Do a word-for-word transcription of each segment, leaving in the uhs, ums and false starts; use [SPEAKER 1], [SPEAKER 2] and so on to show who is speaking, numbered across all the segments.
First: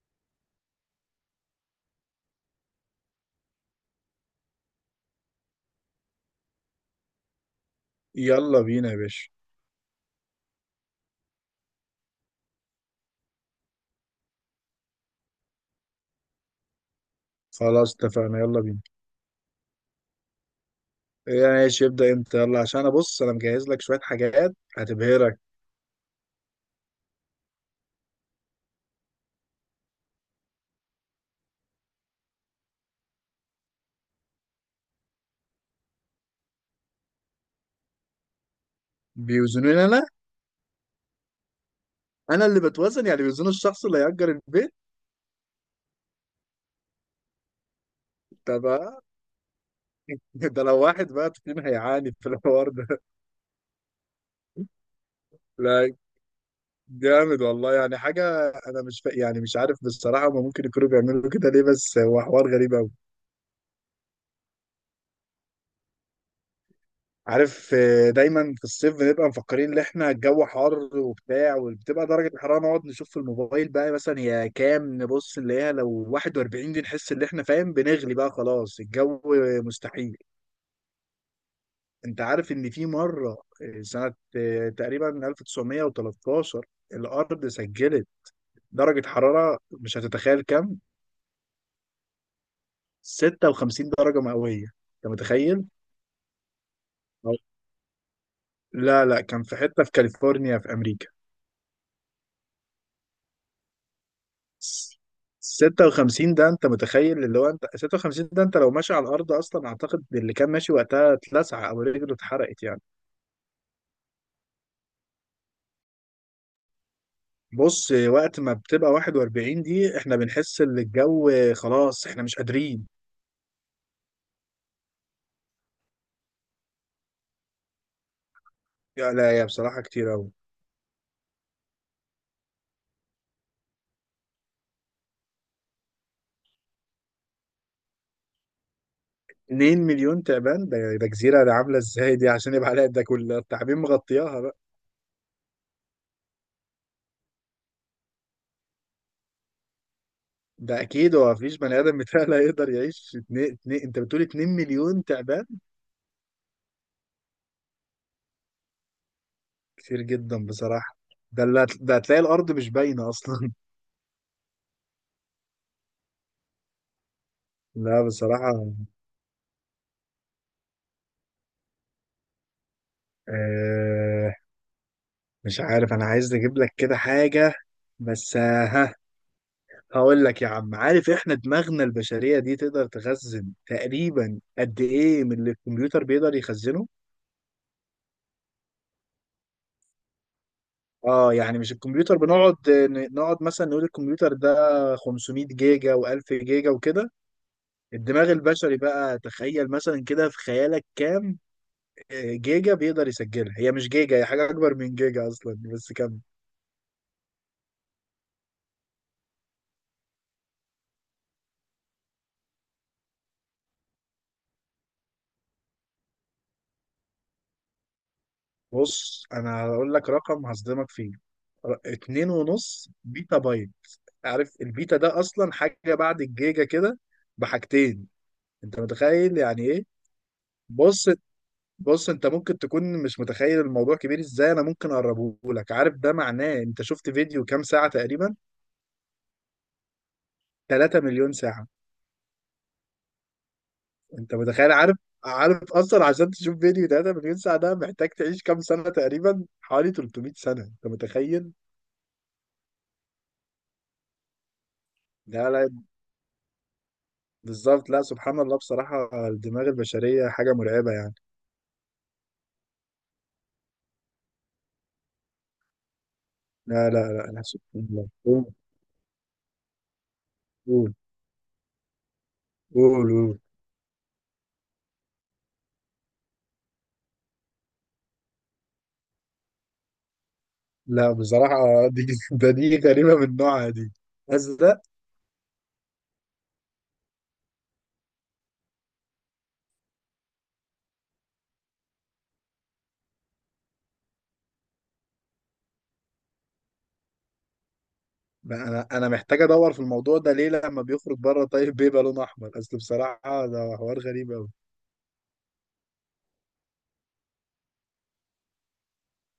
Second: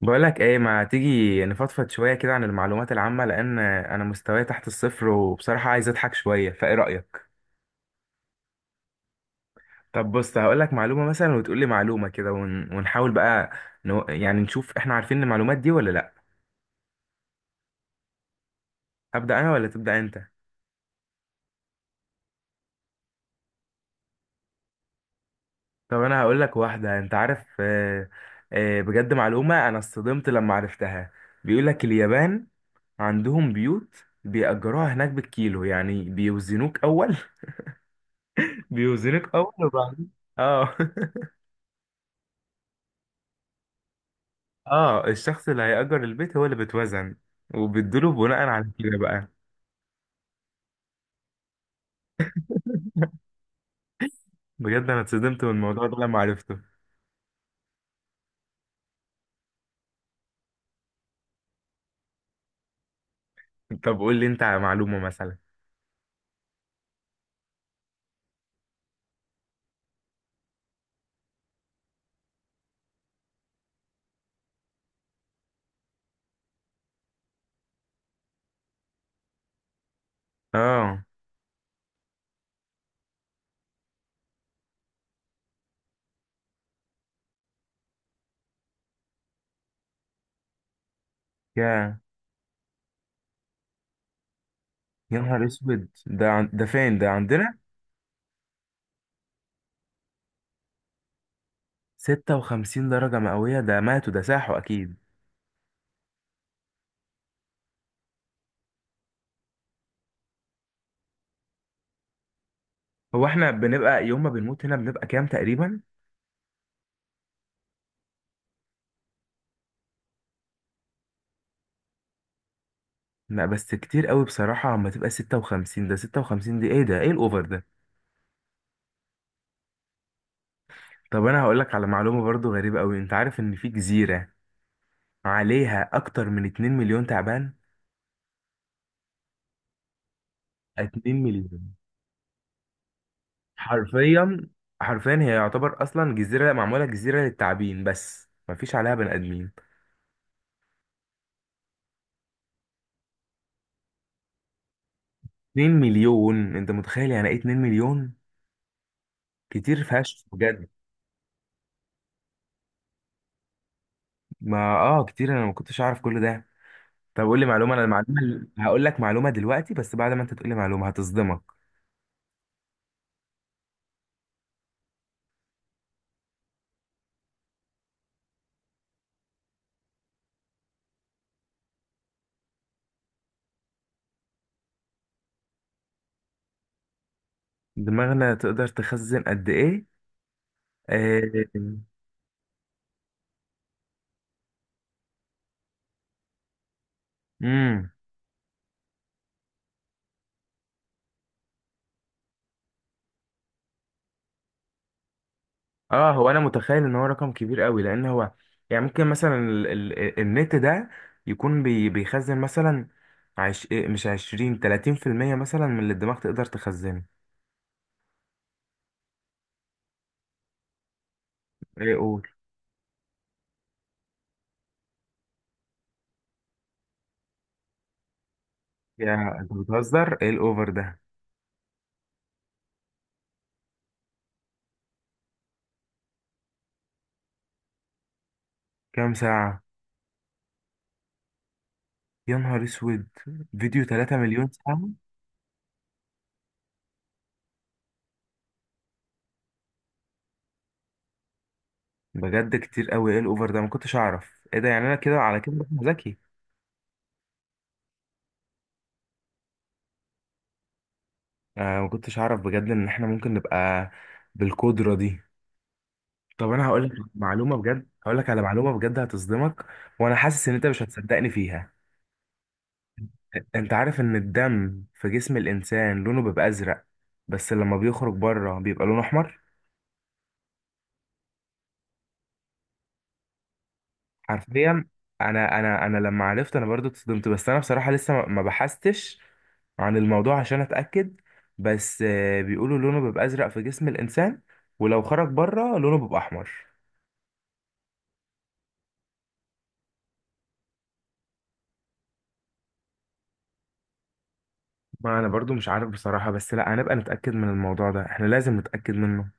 [SPEAKER 1] بقولك ايه، ما تيجي نفضفض شوية كده عن المعلومات العامة لأن أنا مستواي تحت الصفر، وبصراحة عايز أضحك شوية، فايه رأيك؟
[SPEAKER 2] يلا بينا يا باشا.
[SPEAKER 1] طب بص، هقولك معلومة مثلا وتقولي معلومة كده ون... ونحاول بقى نو... يعني نشوف احنا عارفين المعلومات دي ولا لأ.
[SPEAKER 2] خلاص اتفقنا، يلا بينا.
[SPEAKER 1] أبدأ أنا ولا تبدأ أنت؟
[SPEAKER 2] إيه، ماشي، ابدأ انت، يلا عشان انا، بص، انا مجهز لك شوية حاجات هتبهرك.
[SPEAKER 1] طب أنا هقولك واحدة. أنت عارف آه، آه، بجد معلومة أنا اصطدمت لما عرفتها. بيقولك اليابان عندهم بيوت بيأجروها هناك بالكيلو، يعني بيوزنوك أول. بيوزنوك أول
[SPEAKER 2] بيوزنوني انا؟
[SPEAKER 1] وبعدين. اه.
[SPEAKER 2] انا اللي بتوزن؟ يعني بيوزنوا الشخص اللي هيأجر البيت.
[SPEAKER 1] اه، الشخص اللي هيأجر البيت هو اللي بيتوزن، وبيدوله بناء
[SPEAKER 2] ده
[SPEAKER 1] على كده
[SPEAKER 2] بقى
[SPEAKER 1] بقى.
[SPEAKER 2] ده لو واحد بقى فينا هيعاني في الحوار ده
[SPEAKER 1] بجد انا اتصدمت من الموضوع
[SPEAKER 2] لا،
[SPEAKER 1] ده لما عرفته.
[SPEAKER 2] جامد والله، يعني حاجة انا مش فا... يعني مش عارف بصراحة، ما ممكن يكونوا بيعملوا كده ليه، بس هو حوار غريب قوي.
[SPEAKER 1] طب قول لي انت على معلومة مثلا.
[SPEAKER 2] عارف، آه، دايما في الصيف بنبقى مفكرين ان احنا الجو حر وبتاع، وبتبقى درجة الحرارة نقعد نشوف في الموبايل بقى، مثلا هي كام، نبص نلاقيها لو واحد وأربعين دي نحس ان احنا فاهم بنغلي بقى، خلاص الجو. مستحيل.
[SPEAKER 1] اه.
[SPEAKER 2] انت عارف ان في مرة، آه، سنة آه، تقريبا ألف وتسعمية وتلتاشر الارض سجلت درجة حرارة مش هتتخيل كام.
[SPEAKER 1] يا
[SPEAKER 2] ستة وخمسين درجة مئوية، انت
[SPEAKER 1] يا نهار
[SPEAKER 2] متخيل؟
[SPEAKER 1] اسود! ده عن... ده فين، ده عندنا؟
[SPEAKER 2] لا لا، كان في حتة في كاليفورنيا في امريكا.
[SPEAKER 1] ستة وخمسين درجة مئوية؟ ده ماتوا، ده ساحوا اكيد.
[SPEAKER 2] ستة وخمسين ده انت متخيل؟ اللي هو انت ستة وخمسين ده انت لو ماشي على الارض اصلا اعتقد اللي كان ماشي وقتها اتلسع او رجله اتحرقت يعني.
[SPEAKER 1] هو احنا بنبقى يوم ما بنموت هنا بنبقى كام تقريبا؟
[SPEAKER 2] بص، وقت ما بتبقى واحد وأربعين دي احنا بنحس ان الجو خلاص احنا مش قادرين.
[SPEAKER 1] لا بس كتير قوي بصراحة، اما تبقى ستة وخمسين ده، ستة وخمسين دي ايه ده؟ ايه الاوفر ده؟
[SPEAKER 2] يا لا يا بصراحة كتير قوي.
[SPEAKER 1] طب انا هقول لك على معلومة برضو غريبة قوي. انت عارف ان في جزيرة عليها اكتر من 2 مليون تعبان؟
[SPEAKER 2] 2 مليون تعبان، ده, ده
[SPEAKER 1] 2
[SPEAKER 2] جزيرة ده
[SPEAKER 1] مليون،
[SPEAKER 2] عاملة ازاي دي عشان يبقى عليها ده كل التعابين مغطياها
[SPEAKER 1] حرفيا
[SPEAKER 2] بقى.
[SPEAKER 1] حرفيا هي يعتبر اصلا جزيره، معموله جزيره للتعابين بس مفيش عليها بني ادمين.
[SPEAKER 2] ده اكيد هو مفيش بني ادم متهيألي هيقدر يعيش اتنين اتنين، انت بتقول 2 مليون تعبان.
[SPEAKER 1] 2 مليون، انت متخيل يعني ايه 2 مليون؟ كتير
[SPEAKER 2] كتير
[SPEAKER 1] فشخ
[SPEAKER 2] جدا
[SPEAKER 1] بجد.
[SPEAKER 2] بصراحة. ده اللي هت- ده هتلاقي الارض مش باينة اصلا.
[SPEAKER 1] ما اه، كتير، انا ما كنتش اعرف كل ده. طب قول لي معلومه. انا
[SPEAKER 2] لا
[SPEAKER 1] المعلومه ال-
[SPEAKER 2] بصراحة.
[SPEAKER 1] هقول لك معلومه دلوقتي بس بعد ما انت تقول لي معلومه هتصدمك.
[SPEAKER 2] آه مش عارف، أنا عايز أجيب لك كده حاجة. بس آه، ها، هقول لك يا عم. عارف إحنا دماغنا البشرية دي تقدر تخزن تقريبا قد إيه من اللي الكمبيوتر بيقدر يخزنه؟
[SPEAKER 1] دماغنا تقدر تخزن قد ايه؟
[SPEAKER 2] آه يعني مش الكمبيوتر بنقعد ن- نقعد مثلا نقول الكمبيوتر ده خمسمائة جيجا و1000 جيجا وكده.
[SPEAKER 1] امم.
[SPEAKER 2] الدماغ البشري بقى، تخيل مثلا كده في خيالك كام آه، جيجا بيقدر يسجلها. هي مش جيجا، هي حاجة أكبر من جيجا أصلا بس.
[SPEAKER 1] اه، هو انا متخيل ان هو رقم كبير قوي لان هو يعني ممكن مثلا ال ال النت ده يكون بي بيخزن مثلا عش إيه، مش عشرين تلاتين في المية مثلا من اللي الدماغ تقدر تخزنه.
[SPEAKER 2] بص انا هقول لك رقم هصدمك فيه. ر-
[SPEAKER 1] ايه، قول.
[SPEAKER 2] اتنين ونص بيتا بايت. عارف البيتا ده اصلا حاجة بعد الجيجا كده بحاجتين؟ انت متخيل
[SPEAKER 1] يا، انت
[SPEAKER 2] يعني ايه؟
[SPEAKER 1] بتهزر؟ ايه الاوفر ده؟
[SPEAKER 2] بص بص، انت ممكن تكون مش متخيل الموضوع كبير ازاي، انا ممكن اقربه لك. عارف ده معناه انت شفت فيديو كام ساعة تقريبا؟
[SPEAKER 1] كام ساعة؟
[SPEAKER 2] 3 مليون ساعة.
[SPEAKER 1] يا نهار اسود! فيديو 3
[SPEAKER 2] انت
[SPEAKER 1] مليون
[SPEAKER 2] متخيل؟
[SPEAKER 1] ساعة؟
[SPEAKER 2] عارف عارف اصلا عشان تشوف فيديو 3 مليون ساعة ده محتاج تعيش كام سنة؟ تقريبا حوالي تلتمية سنة، انت متخيل؟
[SPEAKER 1] بجد كتير قوي، ايه الاوفر ده؟ ما كنتش اعرف ايه ده يعني. انا كده على
[SPEAKER 2] لا
[SPEAKER 1] كده بقى
[SPEAKER 2] لا،
[SPEAKER 1] ذكي.
[SPEAKER 2] بالظبط. لا سبحان الله، بصراحة الدماغ البشرية حاجة مرعبة يعني.
[SPEAKER 1] آه، ما كنتش اعرف بجد ان احنا ممكن نبقى بالقدرة دي. طب انا هقول
[SPEAKER 2] لا
[SPEAKER 1] لك
[SPEAKER 2] لا لا لا،
[SPEAKER 1] معلومه بجد،
[SPEAKER 2] سبحان الله،
[SPEAKER 1] هقول لك على
[SPEAKER 2] قول.
[SPEAKER 1] معلومه بجد هتصدمك. وانا حاسس ان انت مش
[SPEAKER 2] قول
[SPEAKER 1] هتصدقني فيها.
[SPEAKER 2] قول قول
[SPEAKER 1] انت عارف ان الدم في جسم الانسان لونه بيبقى ازرق، بس لما بيخرج بره بيبقى لونه احمر.
[SPEAKER 2] لا بصراحة. دي ده دي غريبة من نوعها دي. أزرق؟
[SPEAKER 1] حرفيا. انا انا انا لما عرفت انا برضو اتصدمت، بس انا بصراحه لسه ما ما بحثتش عن الموضوع عشان اتاكد. بس آه، بيقولوا لونه بيبقى ازرق في جسم الانسان، ولو خرج بره لونه بيبقى احمر.
[SPEAKER 2] بقى أنا أنا محتاج أدور في الموضوع ده ليه لما بيخرج بره طيب بيبقى لون أحمر؟ أصل بصراحة ده حوار غريب أوي.
[SPEAKER 1] ما انا برضو مش عارف بصراحه، بس لا، هنبقى نتاكد من الموضوع ده، احنا لازم نتاكد منه.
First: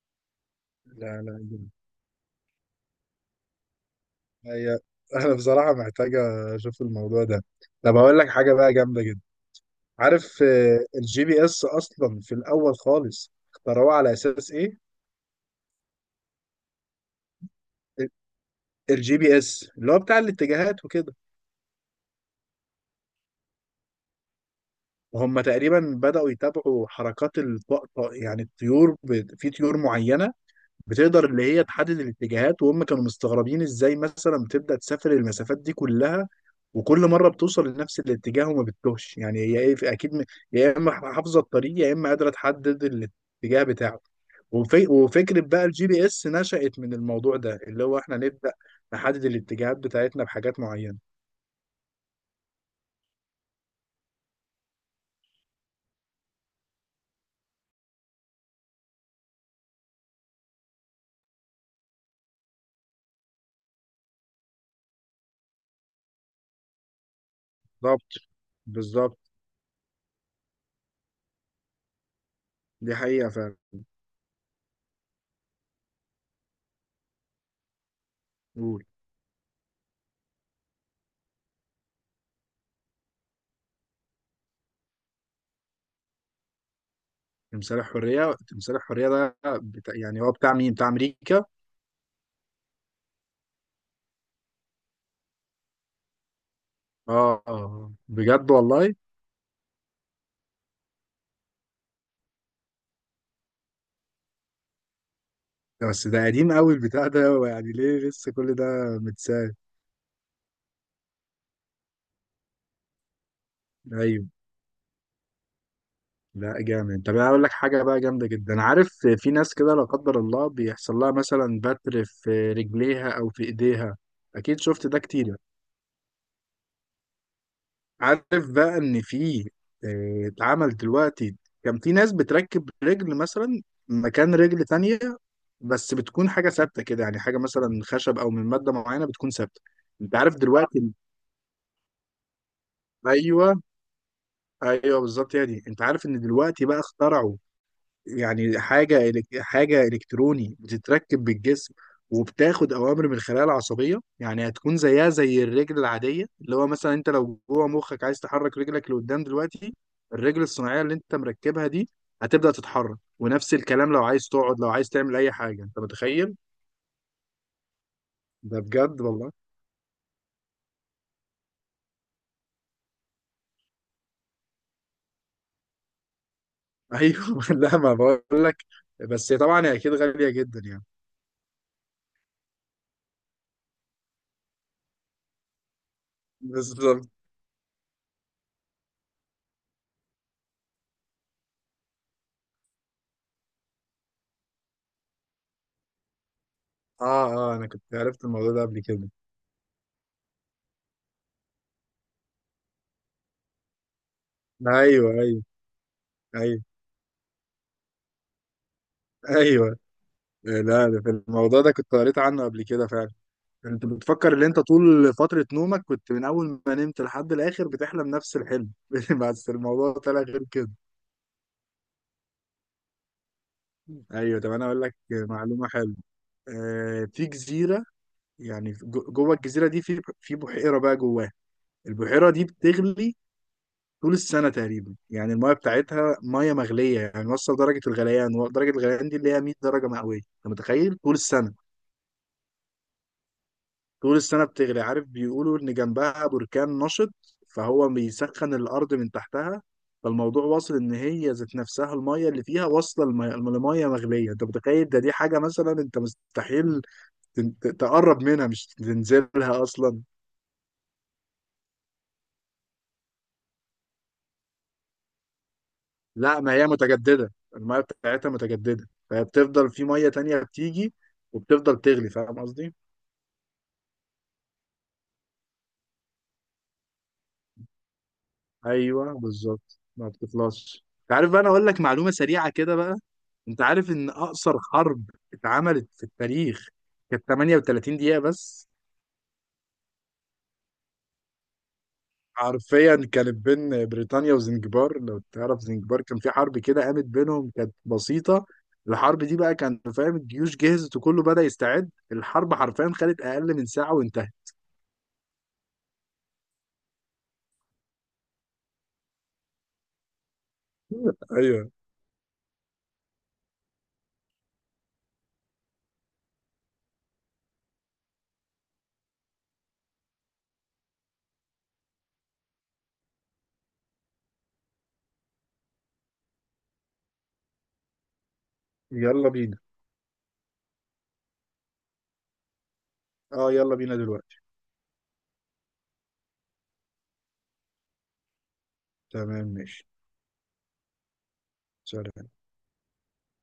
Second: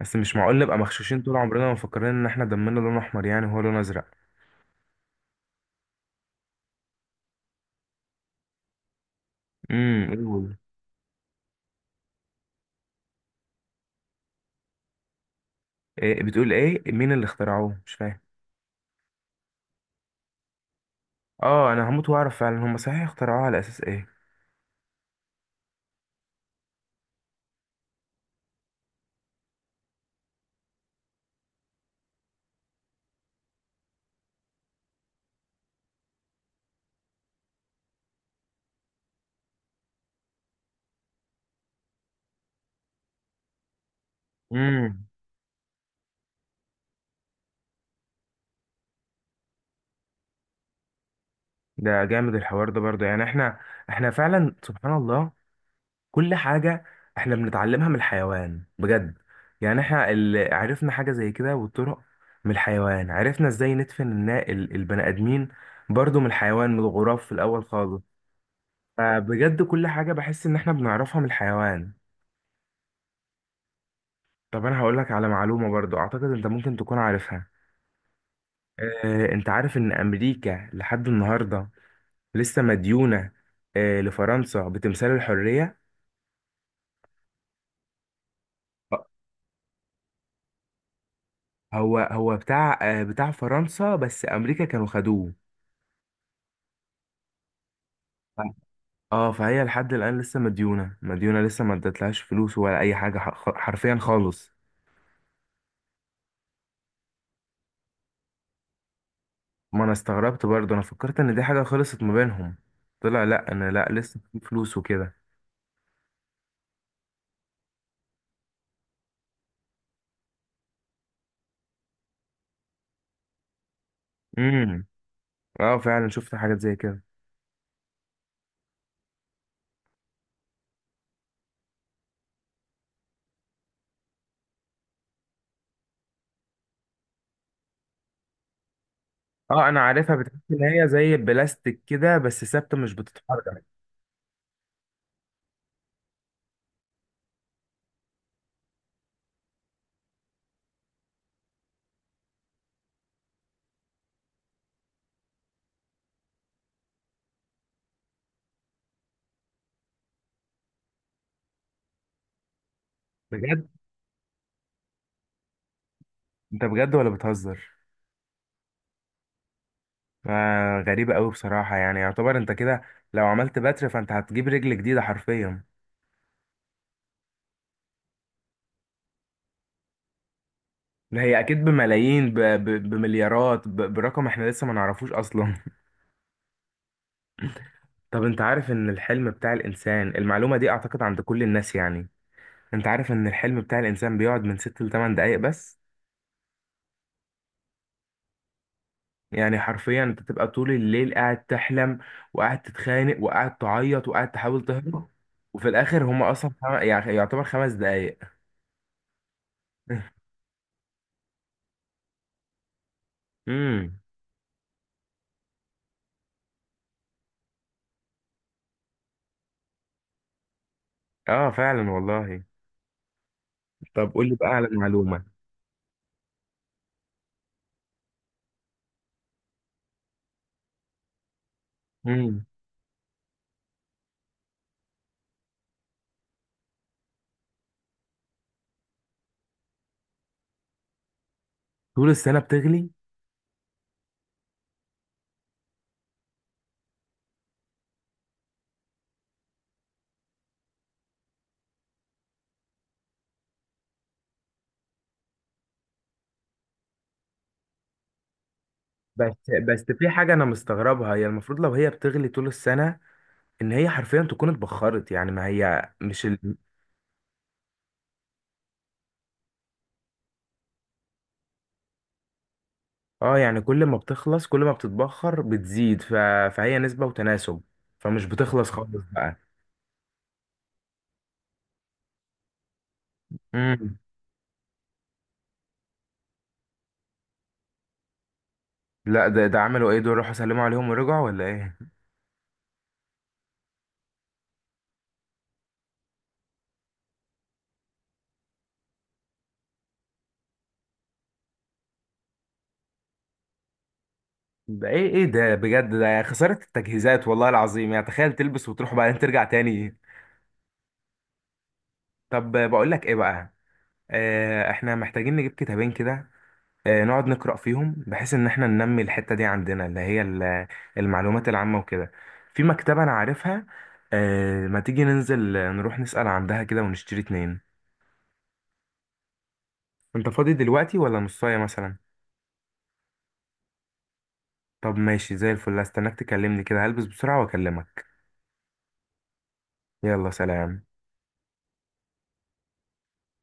[SPEAKER 1] بس مش معقول نبقى
[SPEAKER 2] لا
[SPEAKER 1] مغشوشين طول
[SPEAKER 2] لا،
[SPEAKER 1] عمرنا ومفكرين ان احنا دمنا لون احمر يعني وهو لون ازرق.
[SPEAKER 2] هي أنا بصراحة محتاج أشوف الموضوع ده. طب هقول لك حاجة بقى جامدة جدا.
[SPEAKER 1] امم،
[SPEAKER 2] عارف
[SPEAKER 1] قول.
[SPEAKER 2] الجي بي إس أصلا في الأول خالص اخترعوه على أساس إيه؟
[SPEAKER 1] إيه؟ بتقول ايه؟ مين اللي اخترعوه؟ مش فاهم.
[SPEAKER 2] الجي بي اس اللي هو بتاع الاتجاهات وكده.
[SPEAKER 1] اه، انا هموت واعرف فعلا هم صحيح اخترعوه على اساس ايه.
[SPEAKER 2] وهم تقريبا بدأوا يتابعوا حركات الطقطق، يعني الطيور، ب- في طيور معينة بتقدر، اللي هي تحدد الاتجاهات، وهم كانوا مستغربين ازاي مثلا بتبدأ تسافر المسافات دي كلها وكل مرة بتوصل لنفس الاتجاه وما بتتوهش، يعني هي ايه؟ اكيد، م- يا اما حافظة الطريق يا اما قادرة تحدد الاتجاه بتاعه. وفي
[SPEAKER 1] امم.
[SPEAKER 2] وفكرة بقى الجي بي اس نشأت من الموضوع ده، اللي هو احنا نبدأ نحدد الاتجاهات بتاعتنا بحاجات معينة.
[SPEAKER 1] ده جامد الحوار ده برضه، يعني احنا احنا فعلا سبحان الله. كل حاجة احنا بنتعلمها من الحيوان بجد. يعني احنا اللي عرفنا حاجة زي كده والطرق. من الحيوان عرفنا ازاي ندفن النا- ال- البني ادمين، برضه من الحيوان، من الغراب في الاول خالص.
[SPEAKER 2] بالظبط بالظبط،
[SPEAKER 1] فبجد كل حاجة بحس إن إحنا بنعرفها من الحيوان.
[SPEAKER 2] دي حقيقة فعلا.
[SPEAKER 1] طب أنا هقولك على معلومة برضو أعتقد أنت ممكن تكون عارفها.
[SPEAKER 2] قول.
[SPEAKER 1] آه، أنت عارف إن أمريكا لحد النهاردة لسه مديونة آه، لفرنسا بتمثال الحرية.
[SPEAKER 2] تمثال الحرية، تمثال الحرية ده بتاع، يعني هو بتاع مين؟ بتاع أمريكا اه.
[SPEAKER 1] هو هو بتاع آه، بتاع فرنسا بس أمريكا كانوا خدوه.
[SPEAKER 2] آه، آه.
[SPEAKER 1] ف-
[SPEAKER 2] بجد والله؟
[SPEAKER 1] اه، فهي لحد الآن لسه مديونة مديونة، لسه ما ادتلهاش فلوس ولا أي حاجة، ح- حرفيا خالص.
[SPEAKER 2] ده بس ده قديم قوي البتاع ده، هو يعني ليه لسه كل ده متساب؟
[SPEAKER 1] ما أنا استغربت برضو، أنا فكرت إن دي حاجة خلصت ما بينهم. طلع لأ، أنا لأ، لسه
[SPEAKER 2] ايوه.
[SPEAKER 1] في فلوس وكده.
[SPEAKER 2] لا جامد. طب انا اقول لك حاجه بقى جامده جدا. عارف في ناس كده لا قدر الله بيحصل لها مثلا بتر في رجليها او في ايديها؟ اكيد
[SPEAKER 1] امم.
[SPEAKER 2] شفت ده كتير.
[SPEAKER 1] اه، فعلا شفت حاجات زي كده.
[SPEAKER 2] عارف بقى ان في، آه، اتعمل دلوقتي، كان في ناس بتركب رجل مثلا مكان رجل تانية، بس بتكون حاجة ثابتة كده، يعني حاجة مثلا خشب أو من مادة معينة بتكون ثابتة.
[SPEAKER 1] اه، انا عارفها،
[SPEAKER 2] أنت عارف
[SPEAKER 1] بتحس ان هي
[SPEAKER 2] دلوقتي؟
[SPEAKER 1] زي البلاستيك كده بس ثابته مش
[SPEAKER 2] أيوه.
[SPEAKER 1] بتتحرك.
[SPEAKER 2] أيوه بالظبط، هي دي. أنت عارف إن دلوقتي بقى اخترعوا يعني حاجة إلك- حاجة إلكتروني بتتركب بالجسم وبتاخد أوامر من الخلايا العصبية، يعني هتكون زيها زي الرجل العادية، اللي هو مثلا أنت لو جوه مخك عايز تحرك رجلك لقدام دلوقتي، الرجل الصناعية اللي أنت مركبها دي هتبدأ تتحرك، ونفس
[SPEAKER 1] بجد؟
[SPEAKER 2] الكلام لو عايز تقعد لو عايز تعمل أي حاجة، أنت متخيل؟
[SPEAKER 1] انت بجد ولا بتهزر؟
[SPEAKER 2] ده بجد والله.
[SPEAKER 1] آه، غريبه قوي بصراحه. يعني يعتبر انت كده لو عملت بتر فانت هتجيب رجل جديده حرفيا.
[SPEAKER 2] أيوه لا، ما بقول لك، بس طبعا هي أكيد غالية جدا يعني.
[SPEAKER 1] ده هي اكيد بملايين، ب... ب... بمليارات، ب... برقم احنا لسه ما نعرفوش اصلا.
[SPEAKER 2] بالظبط.
[SPEAKER 1] طب انت عارف ان الحلم بتاع الانسان، المعلومه دي اعتقد عند كل الناس يعني، انت عارف ان الحلم بتاع الانسان بيقعد من ستة ل تمنية دقائق بس؟
[SPEAKER 2] آه آه، أنا كنت عرفت الموضوع ده قبل كده.
[SPEAKER 1] يعني حرفيا انت تبقى طول الليل قاعد تحلم، وقاعد تتخانق، وقاعد تعيط، وقاعد تحاول تهرب،
[SPEAKER 2] أيوه أيوه،
[SPEAKER 1] وفي الاخر هما اصلا
[SPEAKER 2] أيوه
[SPEAKER 1] خم... يعني يعتبر خمس دقايق.
[SPEAKER 2] أيوه. إيه، لا ده في الموضوع ده كنت قريت عنه قبل كده فعلا. انت
[SPEAKER 1] امم.
[SPEAKER 2] بتفكر ان انت طول فترة نومك كنت من اول ما نمت لحد الاخر بتحلم نفس الحلم بس الموضوع طلع غير كده.
[SPEAKER 1] اه، فعلا والله. طب قول لي
[SPEAKER 2] ايوه.
[SPEAKER 1] بقى
[SPEAKER 2] طب انا
[SPEAKER 1] على
[SPEAKER 2] اقول لك
[SPEAKER 1] معلومة.
[SPEAKER 2] معلومة حلوة. آه في جزيرة، يعني في- جو- جوه الجزيرة دي في في بحيرة بقى جواها. البحيرة دي
[SPEAKER 1] امم.
[SPEAKER 2] بتغلي طول السنة تقريبا، يعني المايه بتاعتها ميه مغلية، يعني وصل درجة الغليان، درجة الغليان دي اللي هي مية درجة مئوية، انت متخيل طول السنة؟
[SPEAKER 1] طول السنة بتغلي؟
[SPEAKER 2] طول السنة بتغلي. عارف بيقولوا إن جنبها بركان نشط فهو بيسخن الأرض من تحتها، فالموضوع واصل إن هي ذات نفسها المية اللي فيها واصلة لمية لمية مغلية، أنت متخيل؟ ده دي حاجة مثلا أنت مستحيل تن- ت- تقرب منها، مش
[SPEAKER 1] بس
[SPEAKER 2] تنزلها
[SPEAKER 1] بس
[SPEAKER 2] أصلا.
[SPEAKER 1] في حاجة انا مستغربها، هي المفروض لو هي بتغلي طول السنة، ان هي حرفيا تكون اتبخرت، يعني ما هي مش
[SPEAKER 2] لا، ما
[SPEAKER 1] ال...
[SPEAKER 2] هي متجددة، المية بتاعتها متجددة، فبتفضل في مية تانية بتيجي وبتفضل تغلي، فاهم قصدي؟
[SPEAKER 1] اه، يعني كل ما بتخلص، كل ما بتتبخر بتزيد ف... فهي نسبة وتناسب، فمش بتخلص خالص
[SPEAKER 2] أيوه
[SPEAKER 1] بقى.
[SPEAKER 2] بالظبط، ما بتخلصش. عارف بقى، أنا أقول لك معلومة سريعة كده بقى. انت عارف
[SPEAKER 1] مم.
[SPEAKER 2] ان اقصر حرب اتعملت في التاريخ كانت تمنية وتلاتين دقيقة بس؟
[SPEAKER 1] لا، ده ده عملوا ايه دول، راحوا سلموا عليهم ورجعوا ولا ايه؟
[SPEAKER 2] حرفيا كانت بين بريطانيا وزنجبار، لو تعرف زنجبار. كان في حرب كده قامت بينهم كانت بسيطة، الحرب دي بقى كان فاهم الجيوش جهزت وكله بدأ يستعد، الحرب حرفيا خدت اقل من ساعة وانتهت.
[SPEAKER 1] ده ايه ايه ده بجد، ده خسارة التجهيزات والله العظيم، يعني تخيل تلبس وتروح وبعدين ترجع تاني.
[SPEAKER 2] ايوه،
[SPEAKER 1] طب بقول لك ايه بقى، آه احنا محتاجين نجيب كتابين كده، آه نقعد نقرأ فيهم بحيث ان احنا ننمي الحتة دي عندنا اللي هي ال- المعلومات العامة وكده. في مكتبة انا عارفها، آه ما تيجي ننزل، آه، نروح نسأل عندها كده ونشتري اتنين؟
[SPEAKER 2] يلا بينا.
[SPEAKER 1] انت فاضي دلوقتي ولا نصاية مثلا؟
[SPEAKER 2] اه يلا بينا دلوقتي.
[SPEAKER 1] طب ماشي، زي الفل، استناك تكلمني كده، هلبس بسرعة واكلمك.
[SPEAKER 2] تمام ماشي.
[SPEAKER 1] يلا سلام.
[SPEAKER 2] سلام.